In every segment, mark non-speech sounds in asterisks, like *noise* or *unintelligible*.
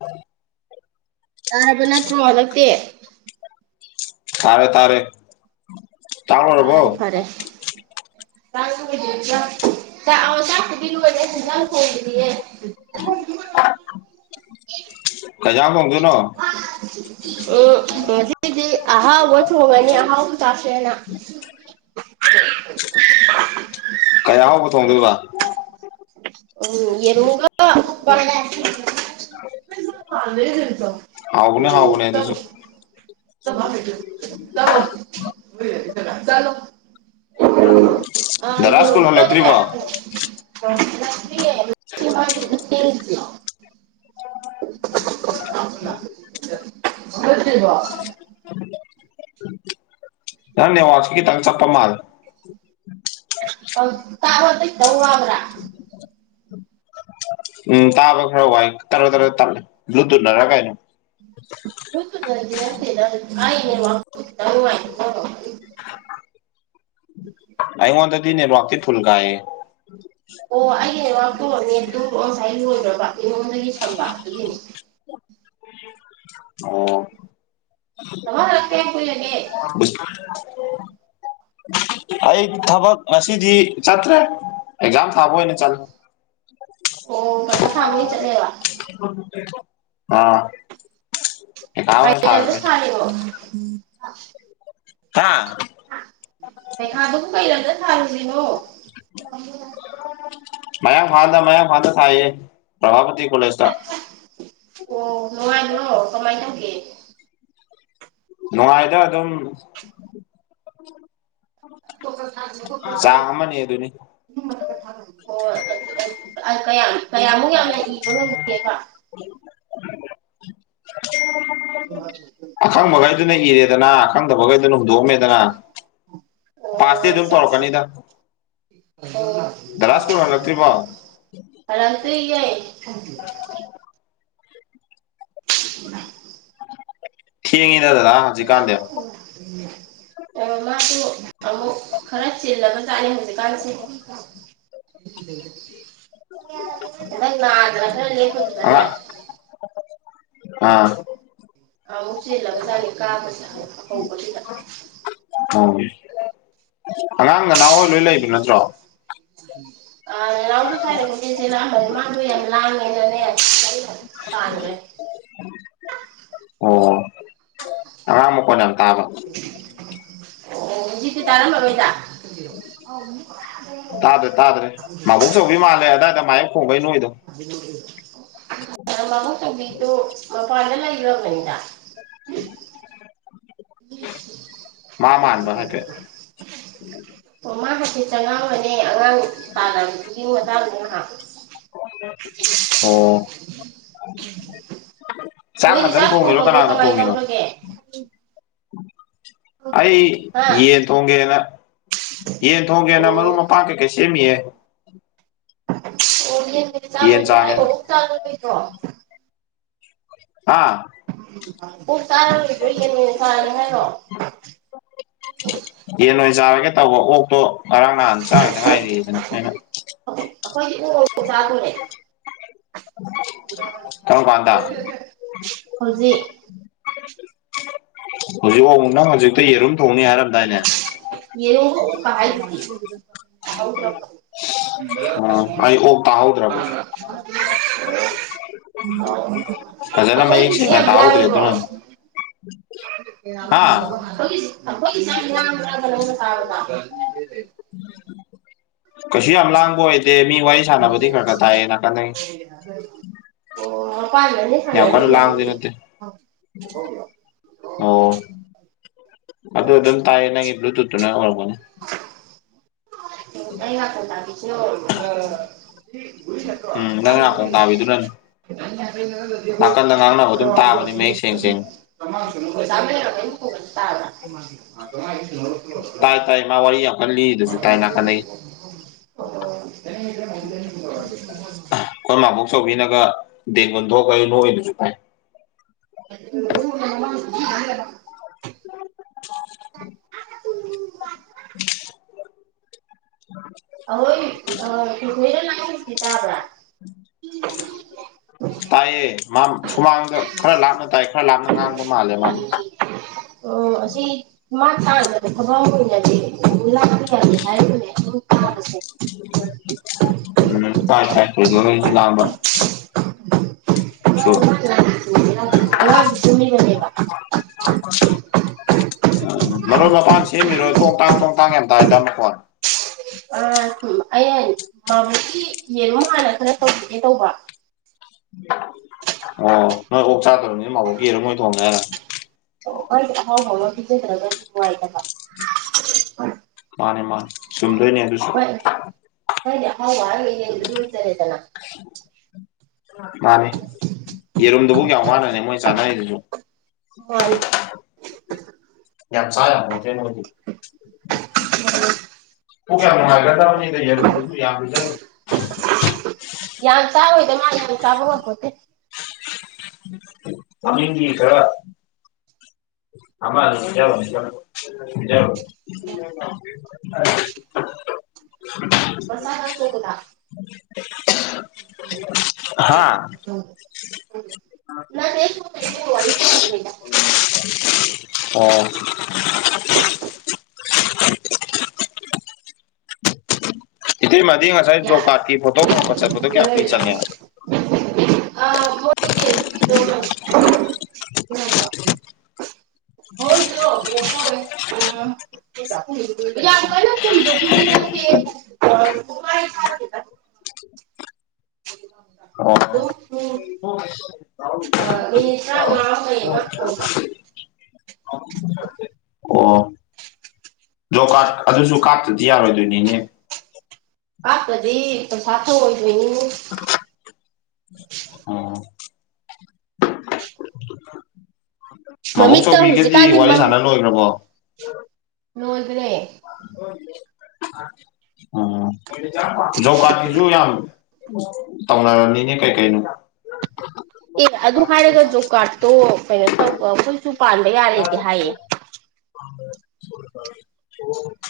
ꯎ ꯇꯥꯔꯕ ꯅꯠꯇ꯭ꯔꯣ ꯍꯟꯗꯛꯇꯤ ꯇꯥꯔꯦ ꯇꯥꯔꯦ ꯇꯥ ꯃꯔꯔꯕꯣ ꯇ ꯑ ꯆ ꯂꯨꯗ ꯐꯣ ꯀꯖꯡ ꯑꯣ ꯦ ꯑꯍꯥ ꯊꯣꯡꯒꯅꯤ ꯑꯍꯥꯎ ꯇꯥꯁꯦꯅ *inaudible* ꯀꯌꯥ ꯍꯥꯎꯧꯕ ꯊꯣꯡꯗꯣꯏꯕ ꯎ ꯌꯦꯔꯣꯔ ꯍꯥꯎꯒꯅꯦ ꯍꯥꯎꯒꯅꯦꯗꯁꯨ ꯆꯣ ꯆꯂꯣ ꯗꯗꯥ ꯁ꯭ꯀꯨꯜ ꯑ ꯍꯜꯂꯛꯇ꯭ꯔꯤꯕꯣ ꯌꯒꯅꯦ ꯁꯤ ꯂ ꯁ ꯀ ꯅꯅꯦ ꯋꯥꯁꯤꯀꯤ ꯇꯪ ꯆꯞꯄ ꯃꯥꯜ ꯇꯥꯔꯗ ꯇ ꯎꯝ ꯇ ꯑꯕ ꯈꯔ ꯋꯥꯏ ꯇ ꯇ ꯭ꯂꯨ ꯇꯨꯊꯔ ꯀꯥꯏꯅ ꯅ ꯑ ꯃꯗꯤꯅꯦꯕꯗꯤ ꯐꯨꯜꯀꯑ ꯑꯣ ꯑꯦ ꯔꯄꯦ ꯇꯨ ꯑꯣ ꯁꯥꯏ ꯍꯗ꯭ꯔ ꯏ ꯃꯗꯗꯒꯤ ꯁꯜꯄ ꯍꯥꯏꯗ ꯌꯦꯅꯤ ꯑꯣ ꯑꯃ ꯂ ꯀ ꯀꯂꯒꯦ ꯑꯩ ꯊꯕꯛ ꯉꯁꯤꯗꯤ ꯆꯠꯇ꯭ꯔꯦ ꯑꯦꯛꯖꯥꯝ ꯊꯥꯕ ꯑꯣꯏꯅ ꯆꯠꯂꯦ ꯑꯣ ꯐꯃꯤꯂꯤ ꯆ ꯂꯩ ꯑꯥ ꯄꯩꯈꯥ ꯑꯣꯏꯅ ꯄꯥꯏꯦ ꯊꯥꯔꯨꯔꯦ ꯁꯅꯤꯕ ꯎꯝ *inaudible* ꯍꯥꯥ ꯍ ꯃꯌꯥꯝ ꯐꯥꯗ ꯃꯌꯥꯝ ꯐꯥꯗ ꯊꯌꯦ ꯄ꯭ꯔꯚꯥꯄꯇ ꯑꯣ ꯅꯨꯡꯉꯥꯏꯕ꯭ꯔꯣ ꯀꯃꯥꯏꯅ ꯇꯧꯒꯦ ꯅꯅꯨꯡꯉꯥꯏꯗ ꯑꯗꯨ ꯑꯗꯨꯝ ꯍ ꯆꯥꯡ ꯑꯃꯅꯤ ꯑꯗꯨꯅꯤ ꯍꯣꯏ ꯀ *unintelligible* ꯀꯌꯥꯃꯨꯛ ꯌꯥꯝꯅ ꯏꯕ ꯉꯝꯗꯦꯕ ꯑꯣ *inaudible* ꯑꯈꯪ ꯃꯈꯩꯗꯨꯅ ꯏꯔꯦꯗꯅ ꯑꯈꯪꯗꯕꯩꯗꯨꯅ ꯍꯨꯟꯗꯣꯛꯑꯝꯃꯦꯗꯅ ꯄꯥꯁꯇꯤ ꯑꯗꯨꯝ ꯇꯧꯔꯛꯀꯅꯤꯗ ꯑꯣ ꯗꯗꯥ ꯁ꯭ꯀꯨꯜ ꯍꯜꯂꯛꯇ꯭ꯔꯤꯕꯣ ꯍꯔꯛꯇ ꯌꯥꯏ *unintelligible* *inaudible* ꯊꯦꯡꯉꯦ꯫ ꯑꯣ ꯃꯥꯁꯨ ꯑꯃꯨꯛ ꯈꯔ ꯆꯤꯜꯂꯒ ꯆꯥꯠꯅꯤ ꯍꯧꯖꯤꯛꯀꯥꯟꯁꯦ ꯗ *unintelligible* ꯑꯗꯨ *unintelligible* ꯑ ꯑꯥ ꯑꯕꯨꯆꯂꯒ ꯆꯅꯤ ꯀꯥꯕ ꯍꯧꯕ ꯑꯣ ꯑꯉꯥꯡ ꯅ ꯅꯍꯣꯏ ꯂꯣꯏ ꯂꯩꯕ ꯅꯠꯇ꯭ꯔꯣ ꯑ ꯔꯝꯗ ꯁꯥꯏꯅꯗꯤꯁꯦ ꯃꯥꯕꯨ ꯌꯥꯝ ꯂꯥꯡꯉꯦꯅꯅꯦ ꯄꯥꯈꯦ ꯑꯣ ꯑꯉꯥꯡ ꯃꯈꯣꯜ ꯌꯥꯝ ꯇꯥꯕ ꯑꯣꯖꯤꯛꯇꯤ ꯇꯥꯔꯝꯃꯔꯣꯏꯗ ꯇꯥꯗ꯭ꯔꯦ ꯇꯥꯗ꯭ꯔꯦ ꯃꯥꯕꯣꯛ ꯆꯧꯕꯤ ꯃꯥꯜꯂꯦ ꯑꯗꯥꯏꯗ ꯃꯥꯏ ꯃꯨꯝꯕꯩꯅ ꯎ *unintelligible* ꯃꯍꯨ ꯆꯪꯕꯤꯛꯇꯨ ꯃꯄꯥꯟꯗ ꯂꯩꯕꯅꯤꯗ *unintelligible* ꯃꯥ ꯃꯥꯗ ꯍꯥꯏꯒꯠ ꯆꯉ ꯅꯦ ꯑꯉꯥꯡ ꯇꯥꯕꯗꯨꯒꯤ ꯃꯇꯥꯡꯅꯦ ꯑ ꯎ ꯅꯣꯏꯗꯤ ꯅꯊꯟ ꯆꯥꯛ ꯊꯣꯡꯉꯤꯔꯣ ꯊꯣꯡꯕꯣ ꯀꯅꯥꯒ ꯀꯃꯥꯏꯅ ꯊꯣꯡꯉꯤꯅꯣ ꯇꯧꯔꯒꯦ ꯑꯩ ꯍꯥ ꯌꯦꯟ ꯊꯣꯡꯒꯦꯅ ꯌꯦꯟ ꯊꯣꯡꯒꯦꯅ ꯑꯣ ꯃꯔꯨꯞ ꯃꯄꯥꯡ ꯀꯩꯀꯩ ꯁꯦꯝꯃꯤꯑ *unintelligible* ꯑꯣꯕꯤ ꯆ ꯌꯦꯟ ꯆꯥꯒꯦꯅ ꯆꯥꯗꯣ ꯍꯥ ꯑꯣ ꯇꯥꯔꯣꯏꯗꯣꯏ ꯀꯩꯅꯣ ꯐꯥꯅꯤ ꯍꯥꯏꯔꯛꯑꯣ ꯌꯦꯟ ꯑꯣꯏꯅ ꯆꯥꯔꯒꯦ ꯇꯧꯕ ꯑꯣꯛꯇꯣ ꯉꯔꯥꯡ ꯅꯍꯥꯟ ꯆꯥꯗ ꯉꯥꯏꯔꯤꯗꯅ ꯑꯩꯅ ꯑꯩꯈꯣꯏꯗꯤ ꯎꯔꯣꯛ ꯆꯥꯗꯣꯔꯦ ꯀꯔꯝ ꯀꯥꯟꯗ ꯍꯧꯖꯤꯛ ꯍꯧꯖꯤꯨꯅ ꯍꯧꯖꯤꯛꯛꯇ ꯌꯦꯔꯨ *unintelligible* ꯑꯩ ꯑꯣꯛ ꯇꯥꯍꯧꯗ꯭ꯔꯕ ꯐꯖꯅ ꯃꯌꯦꯛ ꯑꯩꯈꯣꯏꯒꯤꯁꯦ ꯁꯦꯡꯅ ꯌꯥꯝ ꯇꯥꯍꯧꯗ꯭ꯔꯦ ꯂꯥꯏꯕ꯭ꯔꯣ ꯑꯗꯨꯅ ꯍꯥ *unintelligible* *unintelligible* ꯎ ꯀꯁꯤ ꯑꯝꯂꯒꯣ ꯍꯥꯏꯠꯇꯦ ꯑꯣ ꯌꯥꯝ ꯀꯟꯅ ꯂꯥꯡꯕꯗꯤ ꯅꯠꯇꯦ *unintelligible* ꯑꯣ ꯑꯗꯨꯗ ꯑꯗꯨꯝ ꯇꯥꯏꯅꯒꯤ ꯑꯗꯨꯅ ꯍꯅꯦ ꯑ ꯉ ꯐ ꯎꯝ ꯅꯪ ꯅꯥꯀꯣꯡ ꯇꯥꯕꯤꯗꯨꯅꯅꯦ ꯇ ꯅꯥꯀꯟꯗ ꯉꯥꯡꯅꯕ ꯑꯗꯨꯝ ꯇꯥꯕꯅꯤ ꯃꯌꯦꯛ ꯁꯦꯡ ꯁꯦꯡꯅ *inaudible* ꯇꯥꯏ ꯇꯥꯏ ꯃꯥ ꯋꯥꯔꯤ ꯌꯥꯝ ꯀꯟꯅ *inaudible* ꯂꯤꯔꯤꯗꯨꯁꯨ ꯇꯥꯏ ꯅꯥꯀꯟꯗꯒꯤ *inaudible* ꯀꯣꯏ ꯃꯥꯕꯨꯛ ꯁꯣꯕꯤꯤꯅ ꯀ ꯗꯦꯕꯨꯟꯊꯣ ꯀꯁꯨꯄꯥꯏ ꯎ ꯑꯣꯏ ꯇꯔ ꯂꯥꯏꯁ ꯇꯕ꯭ꯔ *inaudible* ꯇꯌꯦ ꯃꯥ ꯁꯨꯃꯥꯡꯗ ꯈꯔ ꯂꯥꯞꯅ ꯇꯥꯏ ꯈꯔ ꯂꯥꯞꯅ ꯉꯥꯡꯕ ꯃꯥꯜꯂꯦ ꯃꯥꯗꯤ ꯎꯝ ꯑꯁꯤ ꯎ ꯎꯝ ꯇꯥꯏ ꯊꯥꯏ ꯊꯁꯨ ꯂꯥꯝꯕ ꯑꯉꯥꯡꯁꯨ ꯇꯨꯝꯃꯤꯕꯅꯦꯕ ꯃꯔ ꯃꯄꯥꯟ ꯁꯦꯝ ꯃꯤꯔꯖ ꯇꯣꯡ ꯇꯥꯡ ꯇꯣꯡ ꯇꯥꯡ ꯌꯥꯝ ꯇꯥꯏ ꯇꯅꯀꯣꯟ ꯑ ꯑꯕ ꯌꯦꯉ ꯍꯥꯟꯅ ꯈꯔ ꯇꯧꯈꯤꯒꯦ ꯇꯧꯕ ꯑꯣ ꯅꯣꯏ ꯑꯣꯛ ꯆꯥ ꯇꯔꯅꯦ ꯃꯥꯕꯣꯛ ꯀꯦꯔ ꯃꯣꯏ ꯊꯣꯡꯉꯦ ꯍꯥꯏꯔ ꯍꯣꯏ ꯍꯥꯎ ꯍꯥꯎ ꯍ ꯏꯆꯦ ꯔꯒ ꯍꯣꯏ ꯃꯥꯅꯦ ꯃꯥꯅꯦ ꯆꯨꯝꯗꯣꯏꯅꯦ ꯑꯗꯨꯁꯨ ꯍꯣꯏ ꯍꯥꯎ ꯌꯦꯗ ꯆꯔꯦꯗꯅ ꯃꯥꯅꯤ ꯌꯦꯔꯨꯝꯗꯨꯕꯨ ꯀꯌꯥꯝ ꯋꯥꯠꯅꯅꯤ ꯃꯣꯏ ꯆꯥꯟꯅꯔꯤꯗꯨꯁꯨ ꯃꯥꯅꯤ ꯌꯥ ꯆ ꯃ ꯍꯧꯗꯤ ꯎ ꯀ ꯍꯥꯏ ꯌꯥ ꯌꯥꯖꯔ *inaudible* ꯌꯥꯝ ꯆꯥꯎꯗ ꯃꯥ ꯆꯕꯕꯄꯗꯤꯦ ꯑꯃꯤꯗꯤ ꯈꯔ ꯑꯃ ꯌꯥꯕ ꯌꯥ ꯌꯥꯕ ꯎ ꯑ ꯄꯁꯥꯗ ꯆꯣꯒꯂꯥꯛ *unintelligible* ꯍꯥ ꯍꯥꯥ ꯅꯠꯇꯦ ꯑꯩ ꯁꯣꯝꯗ ꯏꯕꯦꯝꯃ ꯋꯥꯔꯤ ꯁꯥꯟꯅꯕꯅꯤꯗ ꯑꯣ *unintelligible* ꯏꯇꯩꯃꯗꯤ ꯉꯁꯥꯏ ꯖꯣꯕ ꯀꯥꯔꯠꯀꯤ ꯐꯣꯇꯣꯄꯠ ꯐꯣꯇꯣ ꯀꯌꯥ ꯄꯤ ꯅꯣꯏ ꯆꯠꯂꯦ ꯑꯥ ꯃꯣꯏꯒꯤ ꯍ ꯎ ꯍꯣꯏ ꯌꯥꯝ ꯀꯥꯏꯅ ꯀꯗꯦ *unintelligible* ꯑꯣ ꯑ ꯃꯤꯅꯤꯇ꯭ꯔ ꯋꯥꯍꯕ ꯑꯣꯟꯕ ꯑꯣ ꯣ ꯀꯥ ꯑꯗꯨꯁꯨ ꯀꯥꯇꯗꯤ ꯌꯥꯔꯣꯏ ꯅꯤꯅꯦ ꯍꯥꯥꯛꯄꯗꯤ ꯀ ꯁꯥꯊ ꯑꯣꯏꯗꯣꯏꯅꯤ ꯑꯣ ꯃꯕꯨꯛ ꯃꯃꯤꯠꯇ ꯆꯧꯕꯤꯒꯗꯤ ꯍꯧꯖꯤꯛꯀꯥꯟꯗꯤ ꯋꯥꯔꯤ ꯁꯥꯟꯅ ꯂꯣꯏꯈ꯭ꯔꯕꯣ ꯑ ꯅꯣꯟꯗꯅꯦ ꯑ ꯆꯖꯧꯀꯥꯀꯤꯤꯁꯨ ꯌꯥꯝ ꯇꯅ ꯔꯅꯤꯅꯦ ꯀꯩ ꯀꯥꯏ ꯅ ꯑꯦ ꯑꯗꯨ ꯍꯥꯏꯔꯒ ꯖꯣꯕ ꯀꯥꯔꯠꯇꯣ ꯀꯩꯅꯣ ꯇꯧꯕ ꯃꯈꯣꯏꯁꯨ ꯄꯥꯟꯗ ꯌꯥꯔꯦꯗꯤ ꯍꯥꯏꯌꯦ ꯁꯂꯔꯦ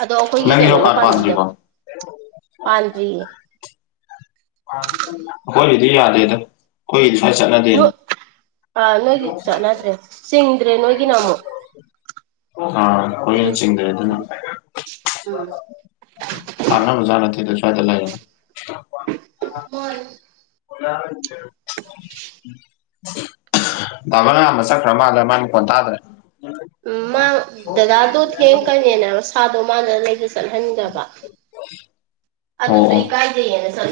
ꯑꯗꯣ ꯑꯩꯈꯣꯏꯒꯤ ꯀꯩꯅꯣꯅ ꯄꯥꯝꯕꯤꯗꯕ ꯄꯥꯟꯗ꯭ꯔꯤꯌꯦ ꯍꯣꯏꯗꯤ ꯌꯥꯗꯦꯗ ꯀꯣꯏꯗꯤ ꯑ ꯆꯠꯅꯗꯅꯦ ꯅꯣꯏ ꯑꯥ ꯅꯣꯏꯒꯤ ꯆꯠꯅꯗ꯭ꯔꯦ ꯆꯤꯡ ꯭ꯔꯦ ꯅꯣꯒꯤ ꯅꯃ ꯑꯥ ꯀꯣꯏꯅ ꯆꯤꯡꯗ꯭ꯔꯦ ꯑꯗꯨꯅ ꯎꯝ ꯀꯥꯟꯅꯕꯅꯕꯖꯥꯠ ꯅꯠꯇꯦꯗ ꯁ꯭ꯋꯥꯏꯗ ꯂꯩꯥꯛ ꯑꯣ ꯎꯝ ꯇꯥꯕꯅ ꯑꯃ ꯆꯠꯈ꯭ꯔ ꯃꯥꯜꯂ ꯃꯥ ꯃꯗꯗ꯭ꯔꯦ ꯎ ꯃꯥ ꯗꯗꯥꯗꯨꯣ ꯊꯦꯡꯀꯅꯦꯅꯦ ꯁꯥꯗ ꯗ ꯂꯩꯕ ꯆꯠꯍꯟꯗꯕ ꯑꯣ ꯑꯗꯨꯁꯨ ꯑꯣ ꯏꯀꯥꯏꯗꯩꯌꯦꯅ ꯁ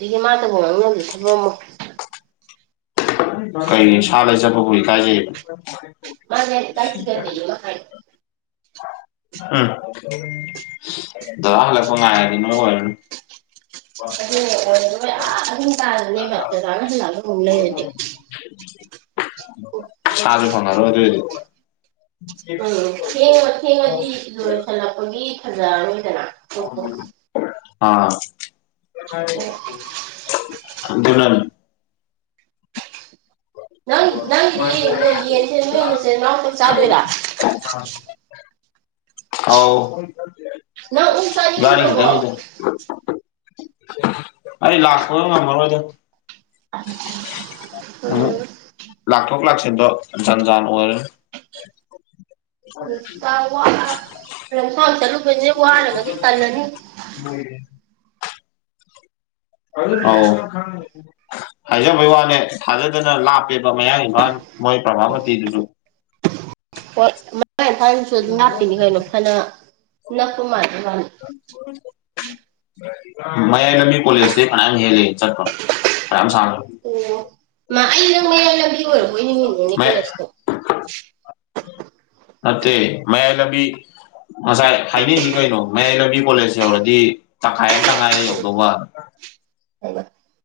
ꯌꯥꯦ ꯃ ꯉꯅꯁꯤꯄꯃ ꯍꯒꯣꯏ ꯀꯖꯦ ꯃꯥ ꯌꯥꯅꯦ ꯀꯥꯏ ꯊ ꯌꯥꯔꯅ ꯀꯥꯏ ꯎꯝ ꯗꯂꯄ ꯉꯔꯅ ꯑꯗꯨ ꯑꯗꯨ ꯀꯥꯗ ꯃꯔꯠꯇꯗꯅ ꯑꯗꯨ ꯅꯂ ꯎ ꯂꯩꯩꯗꯤꯦ *inaudible* ꯁꯥꯖꯨ ꯐꯪꯉꯔꯣꯏ ꯑꯗꯨ ꯑꯣꯗꯤ ꯎꯝ ꯊꯦꯡꯉ ꯊꯦꯡꯉꯗꯤ ꯂꯣꯍꯣ ꯍꯄꯒꯤ *inaudible* *inaudible* ꯑꯥ *inaudible* ꯅꯇꯦ ꯅ ꯅꯪ ꯅꯪꯗꯤ ꯌꯦꯟ ꯁꯦ ꯅꯣꯏ ꯅꯆꯤꯟ ꯅꯅꯥꯎ ꯈꯛ ꯆꯗꯣꯏꯔ ꯑꯥꯎ ꯅꯪ ꯑꯣꯛ ꯆꯥꯅꯤꯡꯗ꯭ꯔꯕꯣ *inaudible* ꯑꯩ ꯂꯥꯛꯄꯒ ꯉꯝꯃꯔꯣꯏꯗ *inaudible* *inaudible* ꯂꯥꯛꯊꯣꯛ ꯂꯥꯛꯁꯤꯟꯗꯣ ꯖꯟ ꯖꯥꯟ ꯑꯣꯏꯔꯦ *inaudible* ꯂꯝꯁꯥꯡ ꯆꯠꯂꯨꯕꯅ ꯋꯥꯔꯒꯗꯤ ꯇꯜꯂꯅꯤ ꯃꯣꯌꯦ ꯑꯧ ꯍꯥꯏꯖꯕꯩ ꯋꯥꯅꯦ ꯊꯥꯖꯗꯅ ꯂꯥꯞꯄꯦꯕ ꯃꯌꯥꯡ ꯏꯝꯐꯥꯜ ꯃꯣꯏ ꯄ꯭ꯔꯚꯥꯃꯇꯤꯗꯨꯁꯨ ꯍꯣꯏ ꯃ ꯅ ꯊꯅꯤ ꯑꯗꯨꯝ ꯉꯥꯛꯄꯤꯅꯤ ꯀꯩꯅꯣ ꯐꯅ ꯅꯛꯄ ꯃꯥꯜꯂꯤ ꯃꯥꯜꯂꯤ *inaudible* ꯃꯌꯥꯏ ꯂꯝꯕꯤ ꯀꯣꯂꯦꯁ ꯇꯩ ꯐꯌꯥꯝ ꯍꯦꯟꯂꯦ ꯆꯠꯄ ꯐꯅꯌꯥꯝ ꯁꯥꯡꯅ ꯑꯣ ꯃꯥ ꯑꯩ ꯅꯪ ꯂꯝꯕꯤ ꯑꯣꯏꯔꯕꯣꯏ ꯅꯤꯡ ꯏꯅꯤꯅꯦ ꯃꯌꯥꯏ ꯀꯣꯂꯦꯖꯇꯣ ꯅꯠꯇꯦ ꯃꯌꯥꯏ ꯂꯝꯕꯤ ꯉꯁꯥꯏ ꯍꯥꯏꯅꯩꯅꯤ ꯀꯩꯅꯣ ꯃꯌꯥꯏ ꯂꯝꯕꯤ ꯀꯣꯂꯦꯖ ꯌꯧꯔꯗꯤ ꯇꯈꯥꯏ ꯈꯥꯏꯔꯦ ꯌꯧꯗꯧꯕ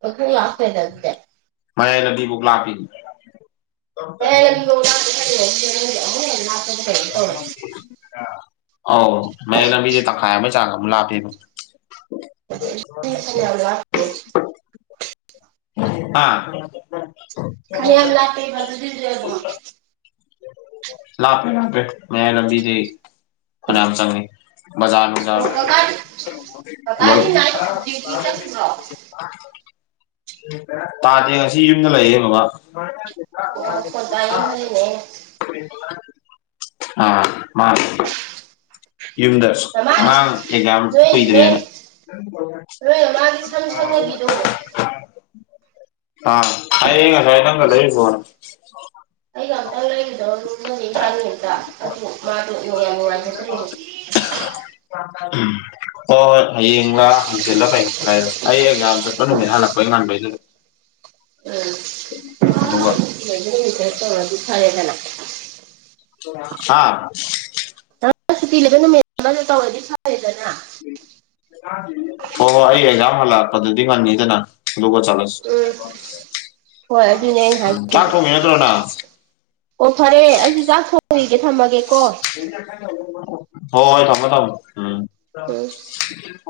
ꯑꯣꯈ ꯂꯥꯁꯐꯦꯗꯦ ꯗꯦ ꯃꯌꯥꯏ ꯂꯝꯕꯤꯕꯨ ꯂꯥꯄꯤꯅꯦ *inaudible* *inaudible* ꯑ ꯃꯃꯥꯡ ꯆꯍꯤ ꯑ ꯑꯧ ꯃꯌꯥꯏ ꯂꯝꯕꯤꯒꯤ ꯇꯪꯈꯥꯏ ꯑꯃ ꯆꯥꯡ ꯂꯥꯄꯤꯕꯣ *inaudible* ꯑꯥ ꯈꯜ ꯌꯥꯝ ꯂꯥꯛꯇꯗ ꯑꯗꯨ ꯂꯥꯛꯄꯦ ꯂꯥꯛꯄꯦ ꯃ ꯂꯕꯤꯖꯩ ꯐꯅꯦ ꯆꯅꯤ ꯖꯔ ꯖ ꯑꯣ ꯀꯀꯥꯗꯤ ꯍꯂ ꯀꯀꯥꯗꯤ ꯅꯥꯏꯠ ꯗ꯭ꯌꯨꯇꯤ ꯆꯠꯄ꯭ꯔꯣ ꯇꯥꯗꯦ ꯉꯁꯤ ꯌꯨꯝꯗ ꯂꯩꯌꯦꯀ ꯑꯣꯄ ꯇꯏꯅꯔꯤꯅꯦ ꯑꯥ ꯃꯥ ꯌꯨꯝꯗꯁ ꯃꯃꯥꯒꯤ ꯍꯥꯡ ꯑꯦꯖꯝ ꯅꯣꯏ ꯅꯣꯏ ꯀꯣꯏꯗꯅ ꯅꯣꯏ ꯃꯃꯥꯒꯤ ꯁꯝ ꯁꯪꯅꯕꯤꯗꯣ ꯑꯥ ꯍꯥꯏ *unintelligible* ꯑꯩꯒ ꯑꯝꯇ ꯂꯩꯕꯗꯣ ꯑꯗꯨꯅꯗꯤ ꯈꯝꯇ ꯑꯗꯨ ꯃꯥꯗꯨꯅꯨꯡ ꯌꯥꯝ ꯅꯨꯡꯉꯥꯏꯖꯗ꯭ꯔꯦꯅꯦ *inaudible* ꯎꯝ ꯍꯣꯏ ꯍꯣꯏ ꯍꯌꯦꯡꯡꯂꯥ ꯍꯟꯆꯤꯜꯂ ꯐꯩꯥꯏꯔ ꯑꯩ ꯑꯦ ꯆꯠꯄ ꯅꯨꯃꯤꯠ ꯍꯜꯂꯛꯄꯩ ꯉꯥꯟꯕꯩꯗꯨꯗ ꯎꯝ ꯑꯗꯨꯒ ꯁꯨꯇꯤ ꯂꯩꯕ ꯅꯨꯃꯤꯠꯇ ꯇꯧꯔꯗꯤ ꯐꯔꯦꯗꯅ ꯍꯥꯥ ꯁꯨꯇꯤ ꯂꯩꯕ ꯅꯨꯃꯤꯠ ꯑꯃꯗ ꯇꯧꯔꯗꯤ ꯁꯔꯦꯗꯅ ꯍꯣꯏ ꯍꯣꯏ ꯑꯩ ꯑꯦꯛꯖꯥꯝ ꯍꯜꯂꯛꯄꯗꯨꯗꯤ ꯉꯉꯗꯅ ꯂꯒ ꯆꯂꯁ ꯎꯝ ꯍꯣꯏ ꯑꯗꯨꯅꯦ ꯑꯩꯅ ꯀꯥ ꯍꯥꯏꯁꯤꯁꯨ ꯀꯣꯃꯤ ꯅꯠꯇ꯭ꯔꯣꯗꯥ ꯑꯣ ꯐꯔꯦ ꯑꯩꯁꯨ ꯆꯥꯛ ꯊꯣꯡꯤꯒꯦ ꯊꯝꯃꯒꯦꯀꯣ ꯍꯣꯏ ꯍꯣꯏ ꯊꯝꯝꯕꯣ ꯊꯝꯃꯣ ꯎꯝ ꯎꯝ *unintelligible*